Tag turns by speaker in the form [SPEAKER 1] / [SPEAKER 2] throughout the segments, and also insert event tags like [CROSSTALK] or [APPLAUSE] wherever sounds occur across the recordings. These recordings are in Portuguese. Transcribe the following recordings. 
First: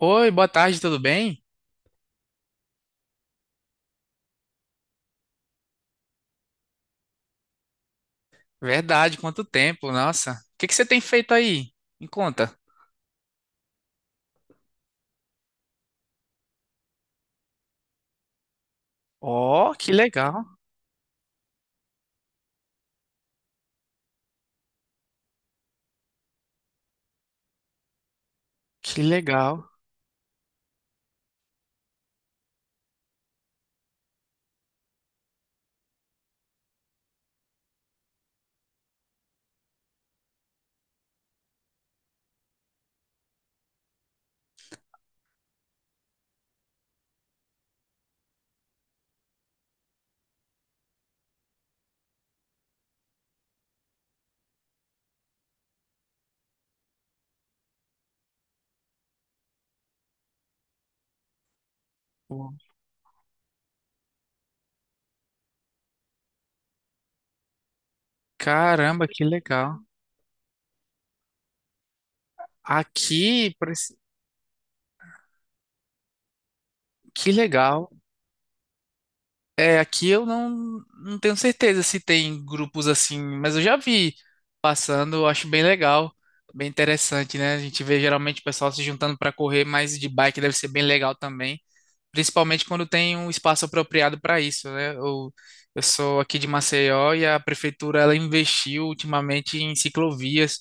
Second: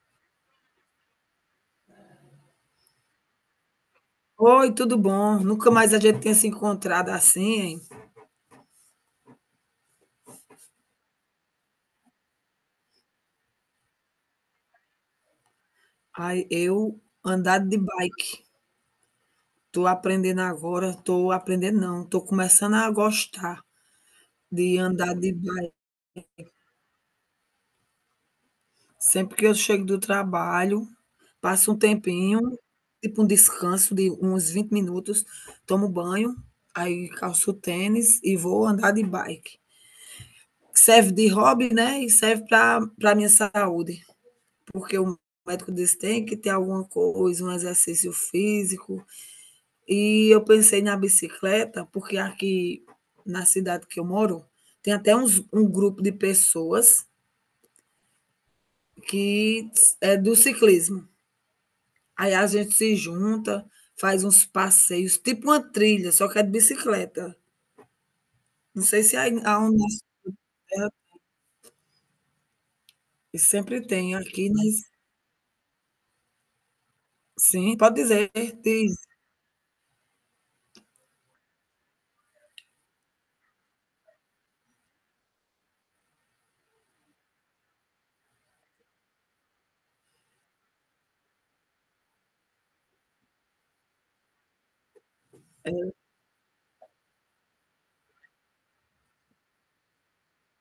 [SPEAKER 1] Oi, boa tarde, tudo bem?
[SPEAKER 2] Oi, tudo bom? Nunca mais a gente tinha se encontrado assim, hein?
[SPEAKER 1] Verdade, quanto tempo, nossa. O que que você tem feito aí? Me conta.
[SPEAKER 2] Ai, eu andar de bike.
[SPEAKER 1] Oh,
[SPEAKER 2] Tô
[SPEAKER 1] que
[SPEAKER 2] aprendendo
[SPEAKER 1] legal,
[SPEAKER 2] agora, tô aprendendo não, tô começando a gostar de andar de bike.
[SPEAKER 1] que
[SPEAKER 2] Sempre que eu
[SPEAKER 1] legal.
[SPEAKER 2] chego do trabalho, passo um tempinho, tipo um descanso de uns 20 minutos, tomo banho, aí calço o tênis e vou andar de bike. Serve de hobby, né, e serve para minha saúde. Porque o médico disse que tem que ter alguma coisa, um exercício físico. E eu pensei na bicicleta, porque aqui na cidade que eu moro, tem até um grupo de pessoas que é do ciclismo. Aí a gente se junta, faz uns passeios, tipo uma trilha, só que é de bicicleta. Não sei
[SPEAKER 1] Caramba,
[SPEAKER 2] se
[SPEAKER 1] que
[SPEAKER 2] aí aonde
[SPEAKER 1] legal.
[SPEAKER 2] na terra
[SPEAKER 1] Aqui, por
[SPEAKER 2] sempre
[SPEAKER 1] esse-
[SPEAKER 2] tem aqui, mas
[SPEAKER 1] que
[SPEAKER 2] sim,
[SPEAKER 1] legal.
[SPEAKER 2] pode dizer, diz.
[SPEAKER 1] É, aqui eu não tenho certeza se tem grupos assim, mas eu já vi passando, eu acho bem legal, bem interessante, né? A gente vê geralmente o pessoal se juntando para correr, mas de bike deve ser bem legal também, principalmente quando tem um espaço apropriado para isso, né? Eu sou aqui de Maceió e a prefeitura ela investiu ultimamente em ciclovias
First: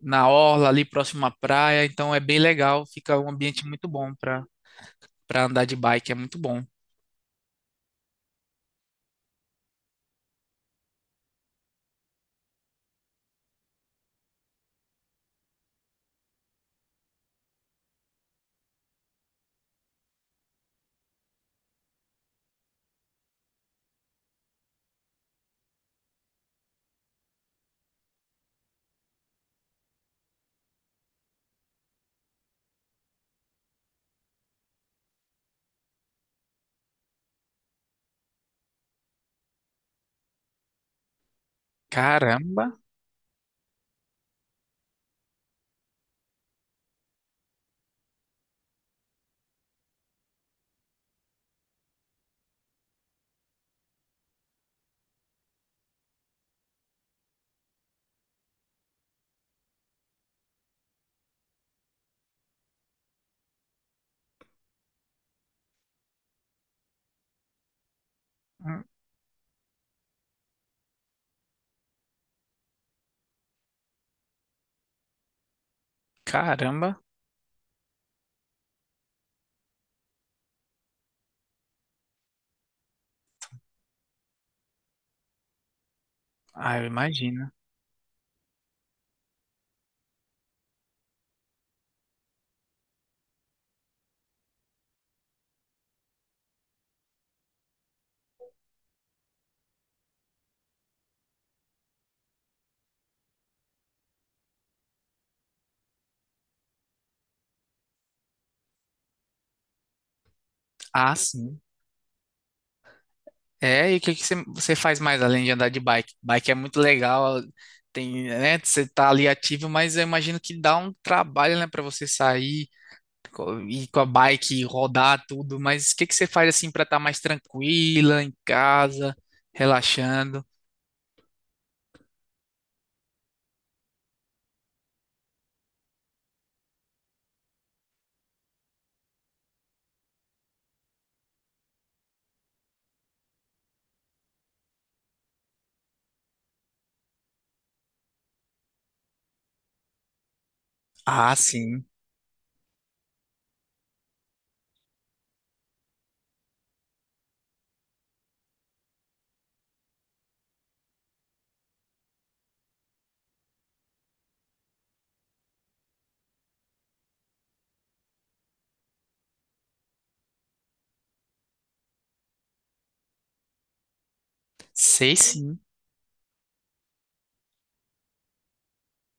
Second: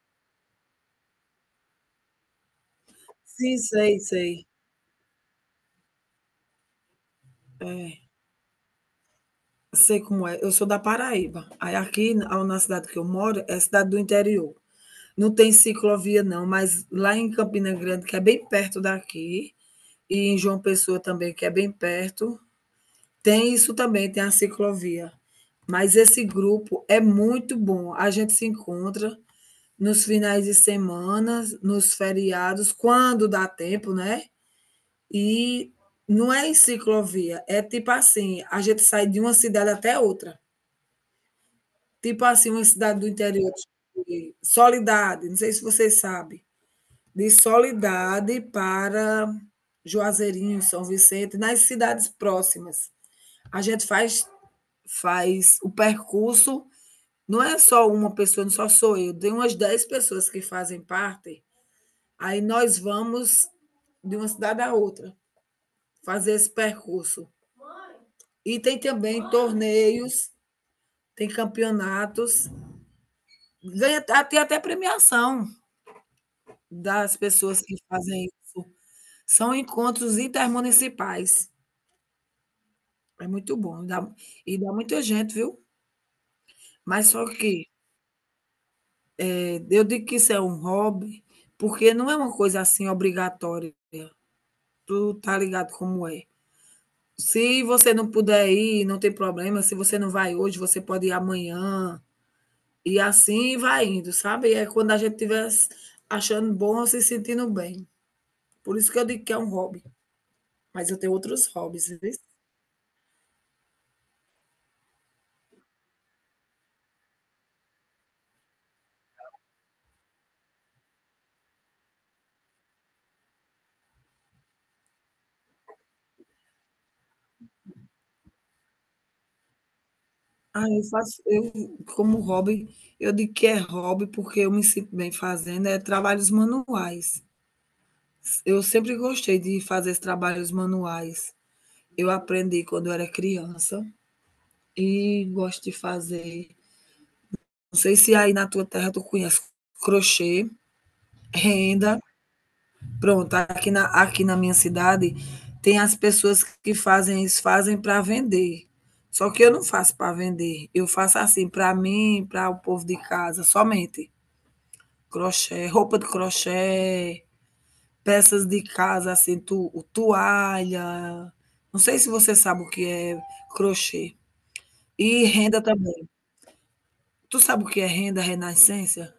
[SPEAKER 1] na orla ali próximo à praia, então é bem legal, fica um
[SPEAKER 2] Sim,
[SPEAKER 1] ambiente muito
[SPEAKER 2] sei,
[SPEAKER 1] bom para
[SPEAKER 2] sei.
[SPEAKER 1] para andar de bike, é muito bom.
[SPEAKER 2] É. Sei como é, eu sou da Paraíba. Aí aqui na cidade que eu moro é cidade do interior. Não tem ciclovia não, mas lá em Campina Grande, que é bem perto daqui, e em João Pessoa também, que é bem perto, tem isso também, tem a ciclovia. Mas esse grupo é muito bom, a gente se encontra nos finais de semanas, nos feriados, quando dá tempo, né, e não é em ciclovia, é tipo assim, a gente sai de uma cidade até outra. Tipo assim,
[SPEAKER 1] Caramba,
[SPEAKER 2] uma cidade do interior de Soledade, não sei se você sabe, de Soledade para Juazeirinho, São Vicente, nas cidades próximas. A gente faz o percurso, não é só uma pessoa, não só sou eu, tem umas 10 pessoas que fazem parte, aí nós vamos de uma cidade à outra, fazer esse percurso. E tem
[SPEAKER 1] hum,
[SPEAKER 2] também torneios, tem campeonatos, ganha a tem até premiação.
[SPEAKER 1] caramba.
[SPEAKER 2] Das pessoas que fazem isso. São encontros intermunicipais. É muito bom, dá muita gente, viu.
[SPEAKER 1] Ah, eu
[SPEAKER 2] Mas só
[SPEAKER 1] imagino.
[SPEAKER 2] que, eu digo que isso é um hobby, porque não é uma coisa, assim, obrigatória. Tu tá ligado como é. Se você não puder ir, não tem problema, se você não vai hoje, você pode ir amanhã, e assim vai indo, sabe. É quando a gente estiver achando bom, se sentindo bem. Por isso que eu digo que é um hobby, mas eu tenho
[SPEAKER 1] Ah,
[SPEAKER 2] outros
[SPEAKER 1] sim.
[SPEAKER 2] hobbies, viu.
[SPEAKER 1] É, e o que que você faz mais além de andar de bike? Bike é muito legal, tem, né, você tá ali ativo, mas eu imagino que dá um trabalho, né, para você sair, co- ir com a bike, rodar tudo, mas o que que você faz assim para estar mais tranquila em casa, relaxando?
[SPEAKER 2] Ah, eu faço eu como hobby, eu digo que é hobby, porque eu me sinto bem fazendo, é trabalhos manuais. Eu sempre gostei de fazer esses trabalhos manuais. Eu aprendi quando eu era criança e gosto de fazer. Não sei se aí na tua terra tu conhece crochê,
[SPEAKER 1] Ah, sim.
[SPEAKER 2] renda. Pronto, aqui na minha cidade tem as pessoas que fazem isso, fazem para vender. Só que eu não faço para vender, eu faço assim, para mim, para o povo de casa, somente. Crochê, roupa de crochê, peças de casa, assim, tu toalha, não sei se você sabe o que é crochê.
[SPEAKER 1] Sei
[SPEAKER 2] E
[SPEAKER 1] sim.
[SPEAKER 2] renda também. Tu sabe o que é renda renascença?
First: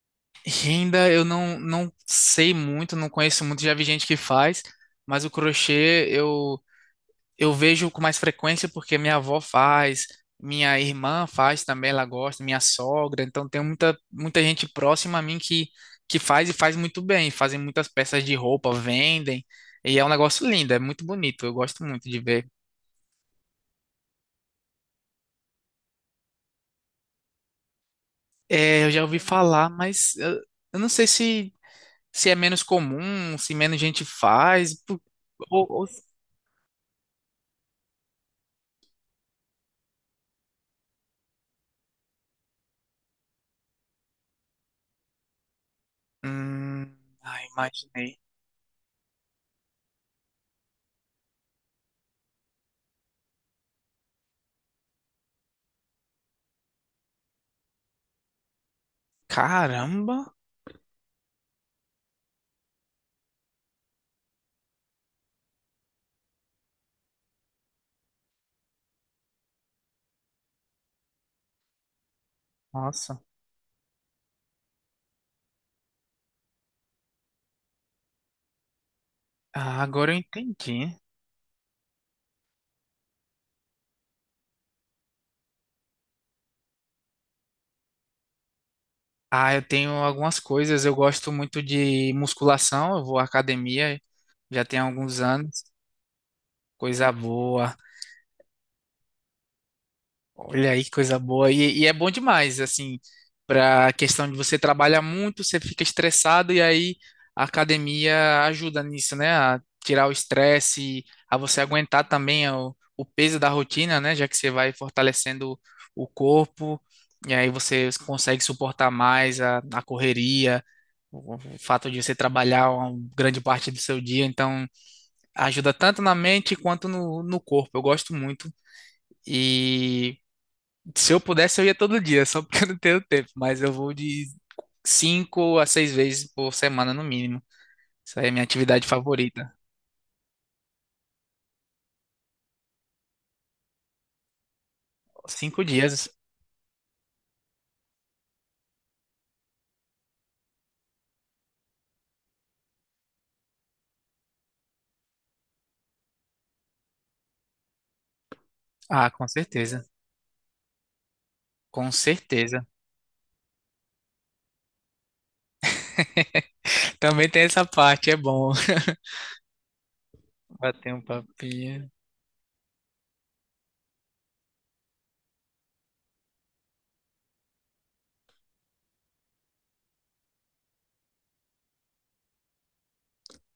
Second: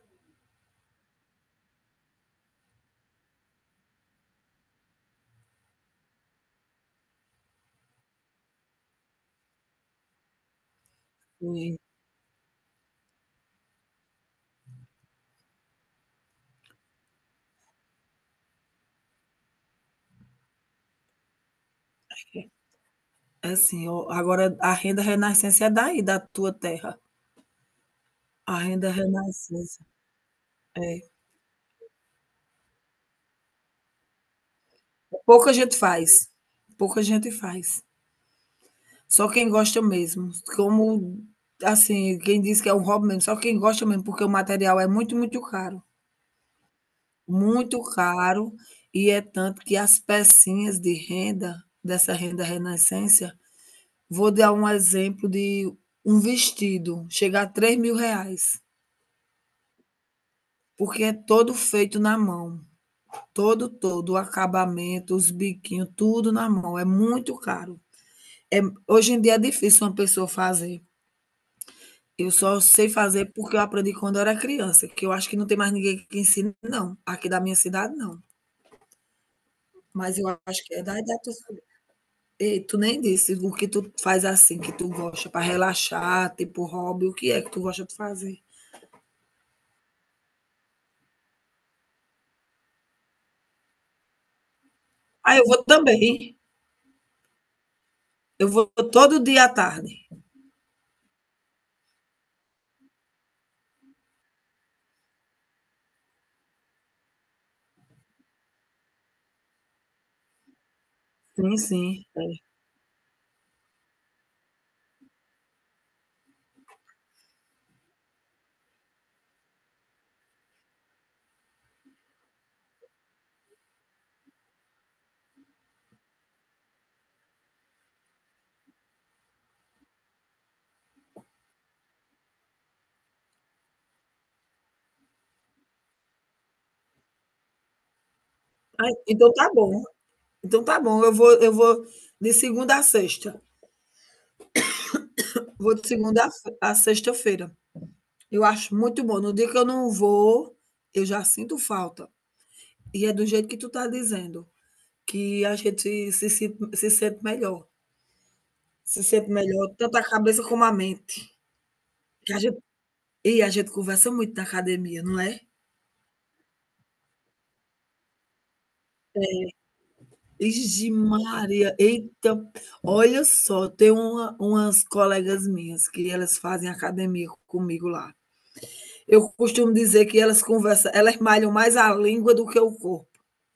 [SPEAKER 1] Renda eu não sei muito, não conheço muito, já vi gente que faz, mas o crochê eu vejo com mais frequência porque minha avó faz, minha irmã faz
[SPEAKER 2] Sim,
[SPEAKER 1] também, ela gosta, minha sogra, então tem muita gente próxima a mim que faz e faz muito bem, fazem muitas peças de roupa, vendem, e é um negócio lindo, é muito bonito, eu gosto muito de ver.
[SPEAKER 2] é assim, o agora a renda renascença é daí, da tua terra. A
[SPEAKER 1] É,
[SPEAKER 2] renda
[SPEAKER 1] eu já ouvi falar,
[SPEAKER 2] renascença,
[SPEAKER 1] eu não
[SPEAKER 2] é.
[SPEAKER 1] sei se, se é menos comum, se menos gente faz, pu-
[SPEAKER 2] Pouca gente
[SPEAKER 1] ou...
[SPEAKER 2] faz, pouca gente faz. Só quem gosta mesmo, como assim, quem diz que é um hobby mesmo, só quem gosta mesmo, porque o material é muito, muito caro.
[SPEAKER 1] Hum, ai,
[SPEAKER 2] Muito
[SPEAKER 1] imaginei.
[SPEAKER 2] caro, e é tanto que as pecinhas de renda, dessa renda renascência, vou dar um exemplo de um vestido, chega a 3.000 reais,
[SPEAKER 1] Caramba,
[SPEAKER 2] porque é todo feito na mão, todo, todo, o acabamento, os biquinhos, tudo na mão, é muito caro. É, hoje em dia é difícil uma pessoa fazer, eu só sei
[SPEAKER 1] nossa,
[SPEAKER 2] fazer porque eu aprendi quando eu era criança, que eu acho que não tem mais ninguém que ensine não, aqui da minha cidade não,
[SPEAKER 1] ah, agora eu
[SPEAKER 2] mas eu acho que é da
[SPEAKER 1] entendi.
[SPEAKER 2] idade da tua. E tu nem disse o que tu faz assim, que tu gosta para relaxar, tipo hobby, o que é que tu gosta de fazer?
[SPEAKER 1] Ah, eu tenho algumas coisas. Eu gosto muito de musculação. Eu vou à academia já tem alguns
[SPEAKER 2] Ah, eu
[SPEAKER 1] anos.
[SPEAKER 2] vou também.
[SPEAKER 1] Coisa boa.
[SPEAKER 2] Eu vou todo dia à tarde.
[SPEAKER 1] Olha aí que coisa boa. E é bom demais, assim, para a questão de você trabalhar muito, você fica estressado e aí a academia ajuda nisso, né? A tirar o estresse, a
[SPEAKER 2] Sim,
[SPEAKER 1] você
[SPEAKER 2] sim.
[SPEAKER 1] aguentar
[SPEAKER 2] É.
[SPEAKER 1] também o peso da rotina, né? Já que você vai fortalecendo o corpo e aí você consegue suportar mais a correria, o fato de você trabalhar uma grande parte do seu dia. Então, ajuda tanto na mente quanto no corpo. Eu gosto muito. E. Se eu pudesse, eu ia todo dia, só porque eu não tenho tempo, mas eu vou de cinco a seis vezes por semana no mínimo. Isso aí é minha atividade
[SPEAKER 2] Ah, então tá
[SPEAKER 1] favorita.
[SPEAKER 2] bom. Então tá bom. Eu vou de segunda a sexta.
[SPEAKER 1] Cinco
[SPEAKER 2] Vou de
[SPEAKER 1] dias.
[SPEAKER 2] segunda a sexta-feira. Eu acho muito bom. No dia que eu não vou, eu já sinto falta. E é do jeito que tu tá dizendo, que a gente se sente melhor. Se
[SPEAKER 1] Ah, com
[SPEAKER 2] sente melhor,
[SPEAKER 1] certeza.
[SPEAKER 2] tanto a cabeça como a mente.
[SPEAKER 1] Com
[SPEAKER 2] Que a
[SPEAKER 1] certeza.
[SPEAKER 2] E a gente conversa muito na academia, não é?
[SPEAKER 1] [LAUGHS] Também tem essa parte, é bom. [LAUGHS] Bater
[SPEAKER 2] Ixi
[SPEAKER 1] um
[SPEAKER 2] Maria,
[SPEAKER 1] papinho.
[SPEAKER 2] eita, olha só, tem umas colegas minhas que elas fazem academia comigo lá. Eu costumo dizer que elas conversam, elas malham mais a língua do que o corpo,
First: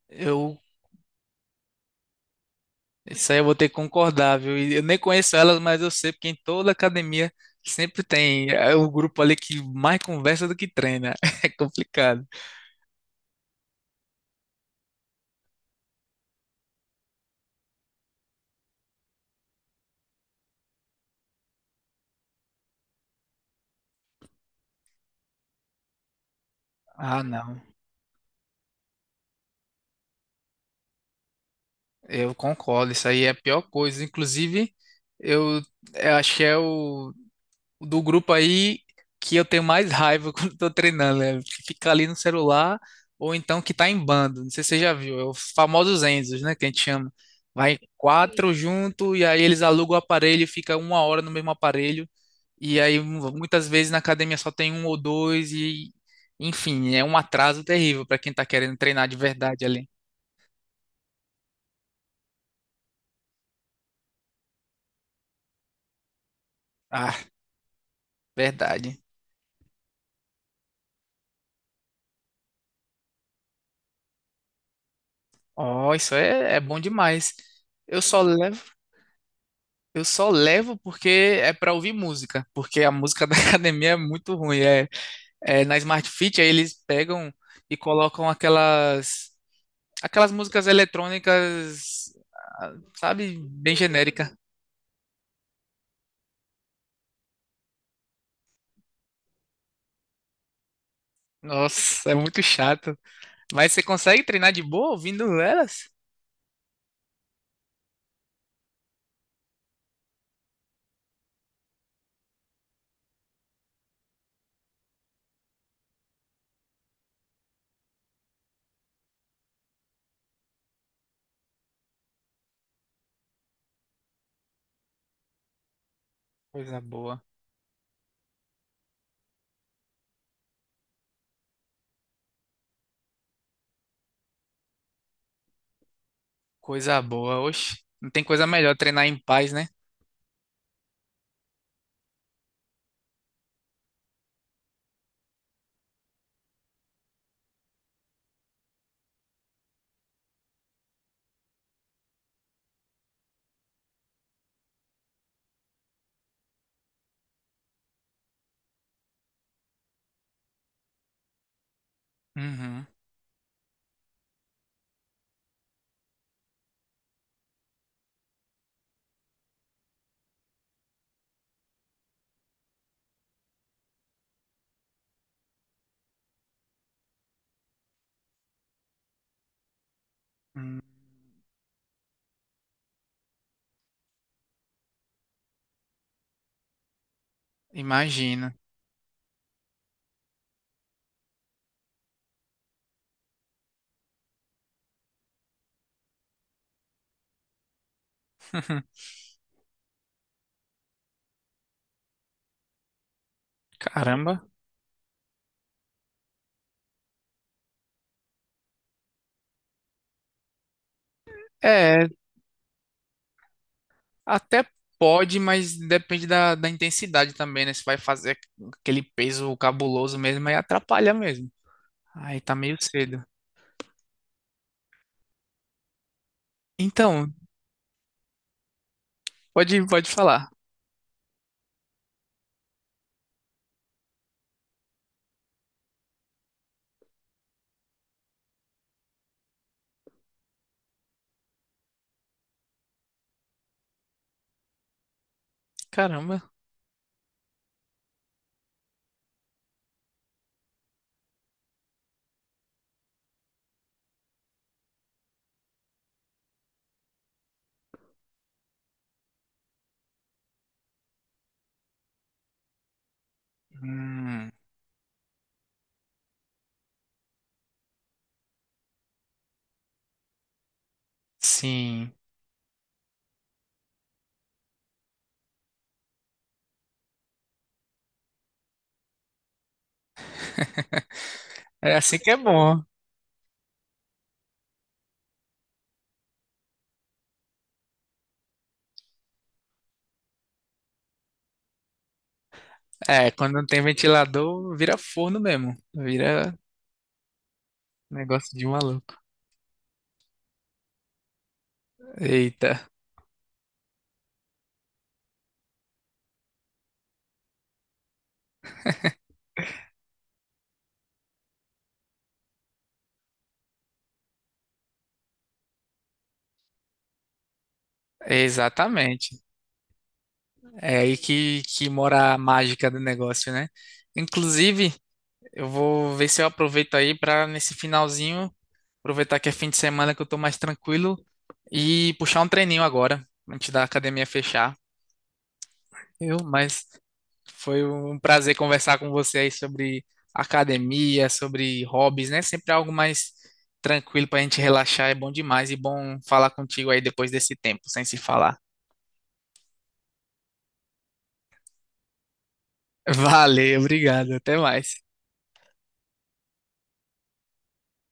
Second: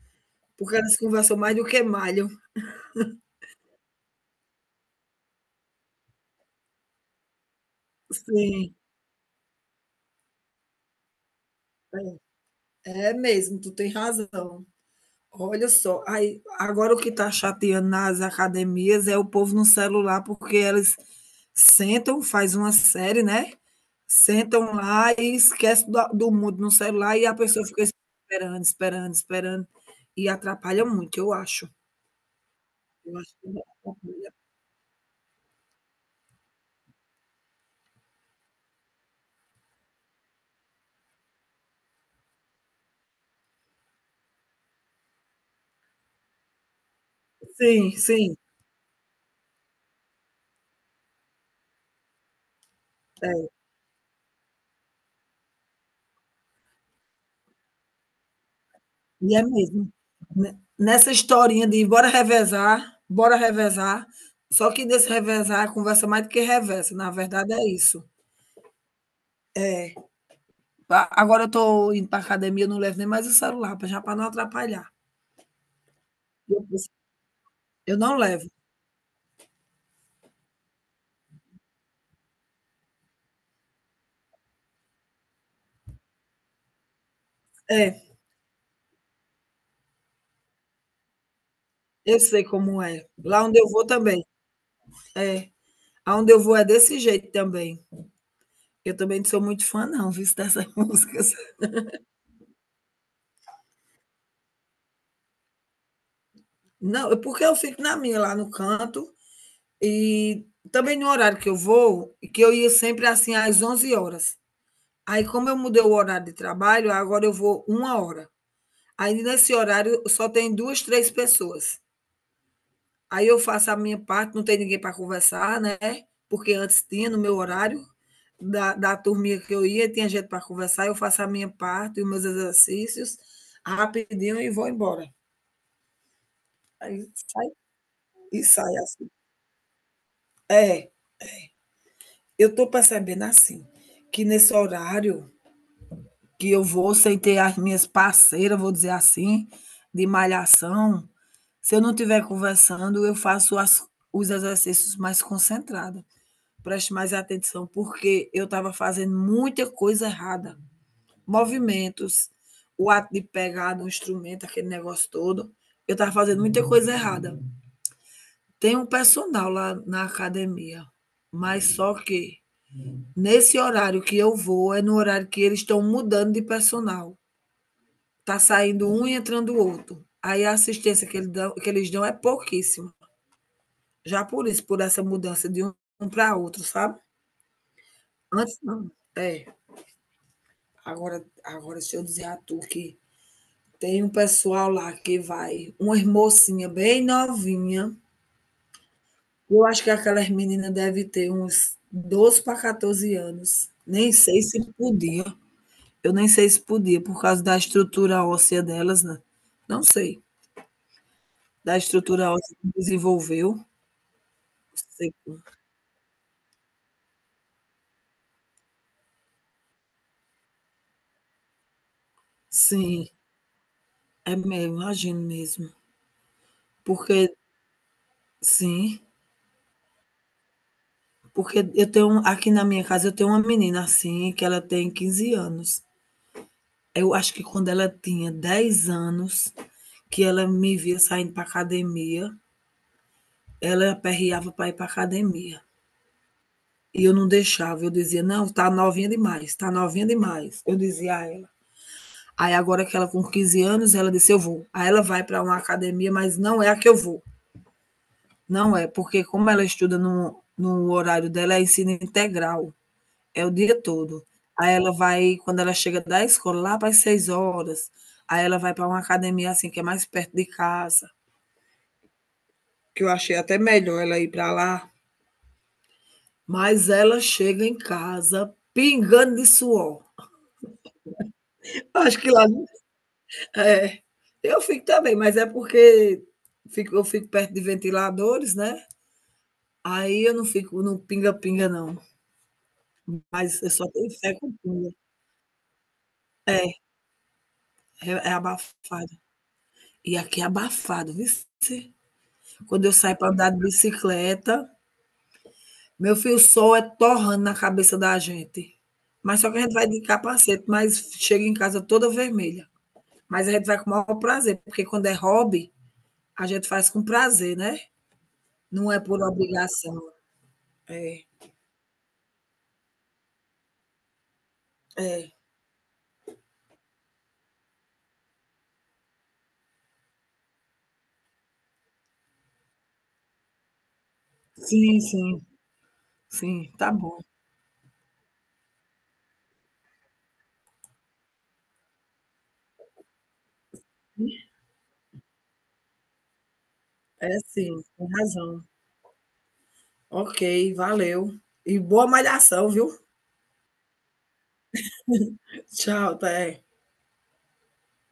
[SPEAKER 1] Eu,
[SPEAKER 2] porque elas conversam mais do que malham.
[SPEAKER 1] isso aí eu vou ter que concordar, viu? E eu nem conheço elas, mas eu sei, porque em toda academia sempre tem é,
[SPEAKER 2] Sim,
[SPEAKER 1] o grupo ali que mais conversa do que treina. [LAUGHS] É complicado.
[SPEAKER 2] é mesmo, tu tem razão. Olha só, aí agora o que está chateando nas academias é o povo no celular, porque eles sentam, faz uma série, né, sentam lá e esquece da do mundo no celular
[SPEAKER 1] Ah,
[SPEAKER 2] e a
[SPEAKER 1] não.
[SPEAKER 2] pessoa fica esperando, esperando, esperando e atrapalha muito, eu acho.
[SPEAKER 1] Eu concordo, isso
[SPEAKER 2] Eu
[SPEAKER 1] aí é
[SPEAKER 2] acho
[SPEAKER 1] a
[SPEAKER 2] que
[SPEAKER 1] pior coisa.
[SPEAKER 2] atrapalha.
[SPEAKER 1] Inclusive, eu, eu acho que é o do grupo aí que eu tenho mais raiva [LAUGHS] quando estou treinando, né? Que fica ali no celular ou então que tá em bando. Não sei se você já viu, é os famosos Enzos, né? Que a gente chama. Vai
[SPEAKER 2] Sim, sim,
[SPEAKER 1] quatro junto e aí eles alugam o aparelho, e fica uma hora no mesmo aparelho. E aí mu-
[SPEAKER 2] é,
[SPEAKER 1] muitas vezes na academia só tem um ou dois e, enfim, é um atraso terrível para quem tá querendo treinar de
[SPEAKER 2] e é
[SPEAKER 1] verdade ali.
[SPEAKER 2] mesmo. Ne Nessa historinha de bora revezar, só que desse revezar é conversa mais do que reveza, na
[SPEAKER 1] Ah,
[SPEAKER 2] verdade é isso.
[SPEAKER 1] verdade.
[SPEAKER 2] É. A agora eu tô indo para academia, eu não levo nem mais o celular, pra já para não atrapalhar.
[SPEAKER 1] Ó, isso é, é
[SPEAKER 2] Eu
[SPEAKER 1] bom demais.
[SPEAKER 2] eu
[SPEAKER 1] Eu
[SPEAKER 2] não
[SPEAKER 1] só
[SPEAKER 2] levo.
[SPEAKER 1] levo, eu só levo porque é para ouvir música, porque a música [LAUGHS] da academia é muito ruim. É, é na Smart Fit, aí eles pegam e
[SPEAKER 2] É,
[SPEAKER 1] colocam aquelas músicas eletrônicas,
[SPEAKER 2] eu sei
[SPEAKER 1] ah,
[SPEAKER 2] como é.
[SPEAKER 1] sabe,
[SPEAKER 2] Lá onde eu
[SPEAKER 1] bem
[SPEAKER 2] vou também.
[SPEAKER 1] genérica.
[SPEAKER 2] É, aonde eu vou é desse jeito também. Eu também não sou muito fã não, viu, dessas [LAUGHS] músicas.
[SPEAKER 1] Nossa, é muito chato. Mas você consegue treinar de boa ouvindo elas?
[SPEAKER 2] Não, é porque eu fico na minha, lá no canto, e também no horário que eu vou, e que eu ia sempre, assim, às 11 horas. Aí como eu mudei o horário de trabalho, agora eu vou 1 hora. Aí nesse horário só tem 2 3 pessoas. Aí eu faço a minha parte, não tem ninguém para conversar, né, porque
[SPEAKER 1] Coisa
[SPEAKER 2] antes tinha no
[SPEAKER 1] boa,
[SPEAKER 2] meu horário da turminha que eu ia, tinha gente para conversar, eu faço a minha parte e os meus exercícios rapidinho e vou embora. Aí
[SPEAKER 1] coisa boa.
[SPEAKER 2] sai
[SPEAKER 1] Oxe, não tem
[SPEAKER 2] e
[SPEAKER 1] coisa melhor
[SPEAKER 2] sai
[SPEAKER 1] treinar
[SPEAKER 2] assim.
[SPEAKER 1] em paz, né?
[SPEAKER 2] É, eu estou percebendo assim, que nesse horário que eu vou sem ter as minhas parceiras, vou dizer assim, de malhação, se eu não estiver conversando, eu faço as os exercícios mais concentrada. Preste mais atenção, porque eu estava fazendo muita coisa errada. Movimentos,
[SPEAKER 1] Uhum.
[SPEAKER 2] o ato de pegar no instrumento, aquele negócio todo. Eu estava fazendo muita coisa errada. Tem um personal lá na academia, mas só que nesse horário que eu vou é no horário que eles estão mudando de personal. Tá saindo um e entrando o outro. Aí a
[SPEAKER 1] Hum,
[SPEAKER 2] assistência que eles dão é pouquíssima. Já por isso, por essa mudança de um para outro, sabe?
[SPEAKER 1] imagina.
[SPEAKER 2] Antes não. É. Agora, agora deixa eu dizer a tu que tem um pessoal lá que vai, uma mocinha bem novinha.
[SPEAKER 1] [LAUGHS]
[SPEAKER 2] Eu acho que aquelas meninas devem ter uns 12 para 14 anos. Nem sei
[SPEAKER 1] Caramba.
[SPEAKER 2] se podia. Eu nem sei se podia, por causa da estrutura óssea delas, né? Não sei. Da
[SPEAKER 1] É,
[SPEAKER 2] estrutura óssea que desenvolveu.
[SPEAKER 1] até
[SPEAKER 2] Sei.
[SPEAKER 1] pode, mas depende da intensidade também, né? Se vai fazer aquele peso cabuloso mesmo, aí atrapalha mesmo. Aí tá meio
[SPEAKER 2] Sim,
[SPEAKER 1] cedo.
[SPEAKER 2] é mesmo, imagino mesmo. Porque,
[SPEAKER 1] Então,
[SPEAKER 2] sim,
[SPEAKER 1] pode, pode falar.
[SPEAKER 2] porque eu tenho aqui na minha casa eu tenho uma menina assim, que ela tem 15 anos. Eu acho que quando ela tinha 10 anos, que ela me via saindo para academia, ela aperreava para ir para academia.
[SPEAKER 1] Caramba.
[SPEAKER 2] E eu não deixava, eu dizia, não, tá novinha demais, tá novinha demais. Eu dizia a ela. Aí agora que ela com 15 anos, ela disse, eu vou. Aí ela vai para uma academia, mas não é a que eu vou. Não é, porque como ela estuda no horário dela, é ensino integral. É o dia todo.
[SPEAKER 1] Hum,
[SPEAKER 2] Aí ela vai quando ela chega da escola, lá para as 18h, aí ela vai para uma academia, assim, que é mais perto de casa,
[SPEAKER 1] sim.
[SPEAKER 2] que eu achei até melhor ela ir para lá, mas ela chega em casa pingando de suor.
[SPEAKER 1] É
[SPEAKER 2] Acho
[SPEAKER 1] assim que
[SPEAKER 2] que
[SPEAKER 1] é
[SPEAKER 2] lá
[SPEAKER 1] bom.
[SPEAKER 2] é, eu fico também, mas é porque fico perto de ventiladores, né, aí eu não fico no pinga-pinga não,
[SPEAKER 1] É, quando
[SPEAKER 2] mas
[SPEAKER 1] não
[SPEAKER 2] eu
[SPEAKER 1] tem
[SPEAKER 2] só tenho fé com
[SPEAKER 1] ventilador,
[SPEAKER 2] pinga.
[SPEAKER 1] vira forno mesmo. Vira
[SPEAKER 2] É, é
[SPEAKER 1] negócio de
[SPEAKER 2] abafado.
[SPEAKER 1] maluco.
[SPEAKER 2] E aqui é abafado, viu.
[SPEAKER 1] Eita.
[SPEAKER 2] Quando eu saio para andar de bicicleta, meu filho, o sol é torrando na cabeça da gente. Mas só que a gente vai de capacete, mas chega em casa toda vermelha. Mas a gente vai com o maior prazer, porque quando é hobby, a gente faz com prazer, né? Não é por
[SPEAKER 1] Exatamente.
[SPEAKER 2] obrigação.
[SPEAKER 1] É aí
[SPEAKER 2] É,
[SPEAKER 1] que mora a mágica do negócio, né? Inclusive,
[SPEAKER 2] é.
[SPEAKER 1] eu vou ver se eu aproveito aí para nesse finalzinho aproveitar que é fim de semana que eu tô mais tranquilo e puxar um treininho agora, antes da academia fechar,
[SPEAKER 2] Sim, sim,
[SPEAKER 1] eu
[SPEAKER 2] sim,
[SPEAKER 1] mas
[SPEAKER 2] tá bom.
[SPEAKER 1] foi um prazer conversar com você aí sobre academia, sobre hobbies, né? Sempre algo mais tranquilo pra gente relaxar, é bom demais e bom falar contigo aí
[SPEAKER 2] É
[SPEAKER 1] depois desse
[SPEAKER 2] sim,
[SPEAKER 1] tempo, sem
[SPEAKER 2] tem
[SPEAKER 1] se falar.
[SPEAKER 2] razão. Ok, valeu. E boa malhação, viu?
[SPEAKER 1] [LAUGHS] Valeu, obrigado, até mais.
[SPEAKER 2] Tchau, até.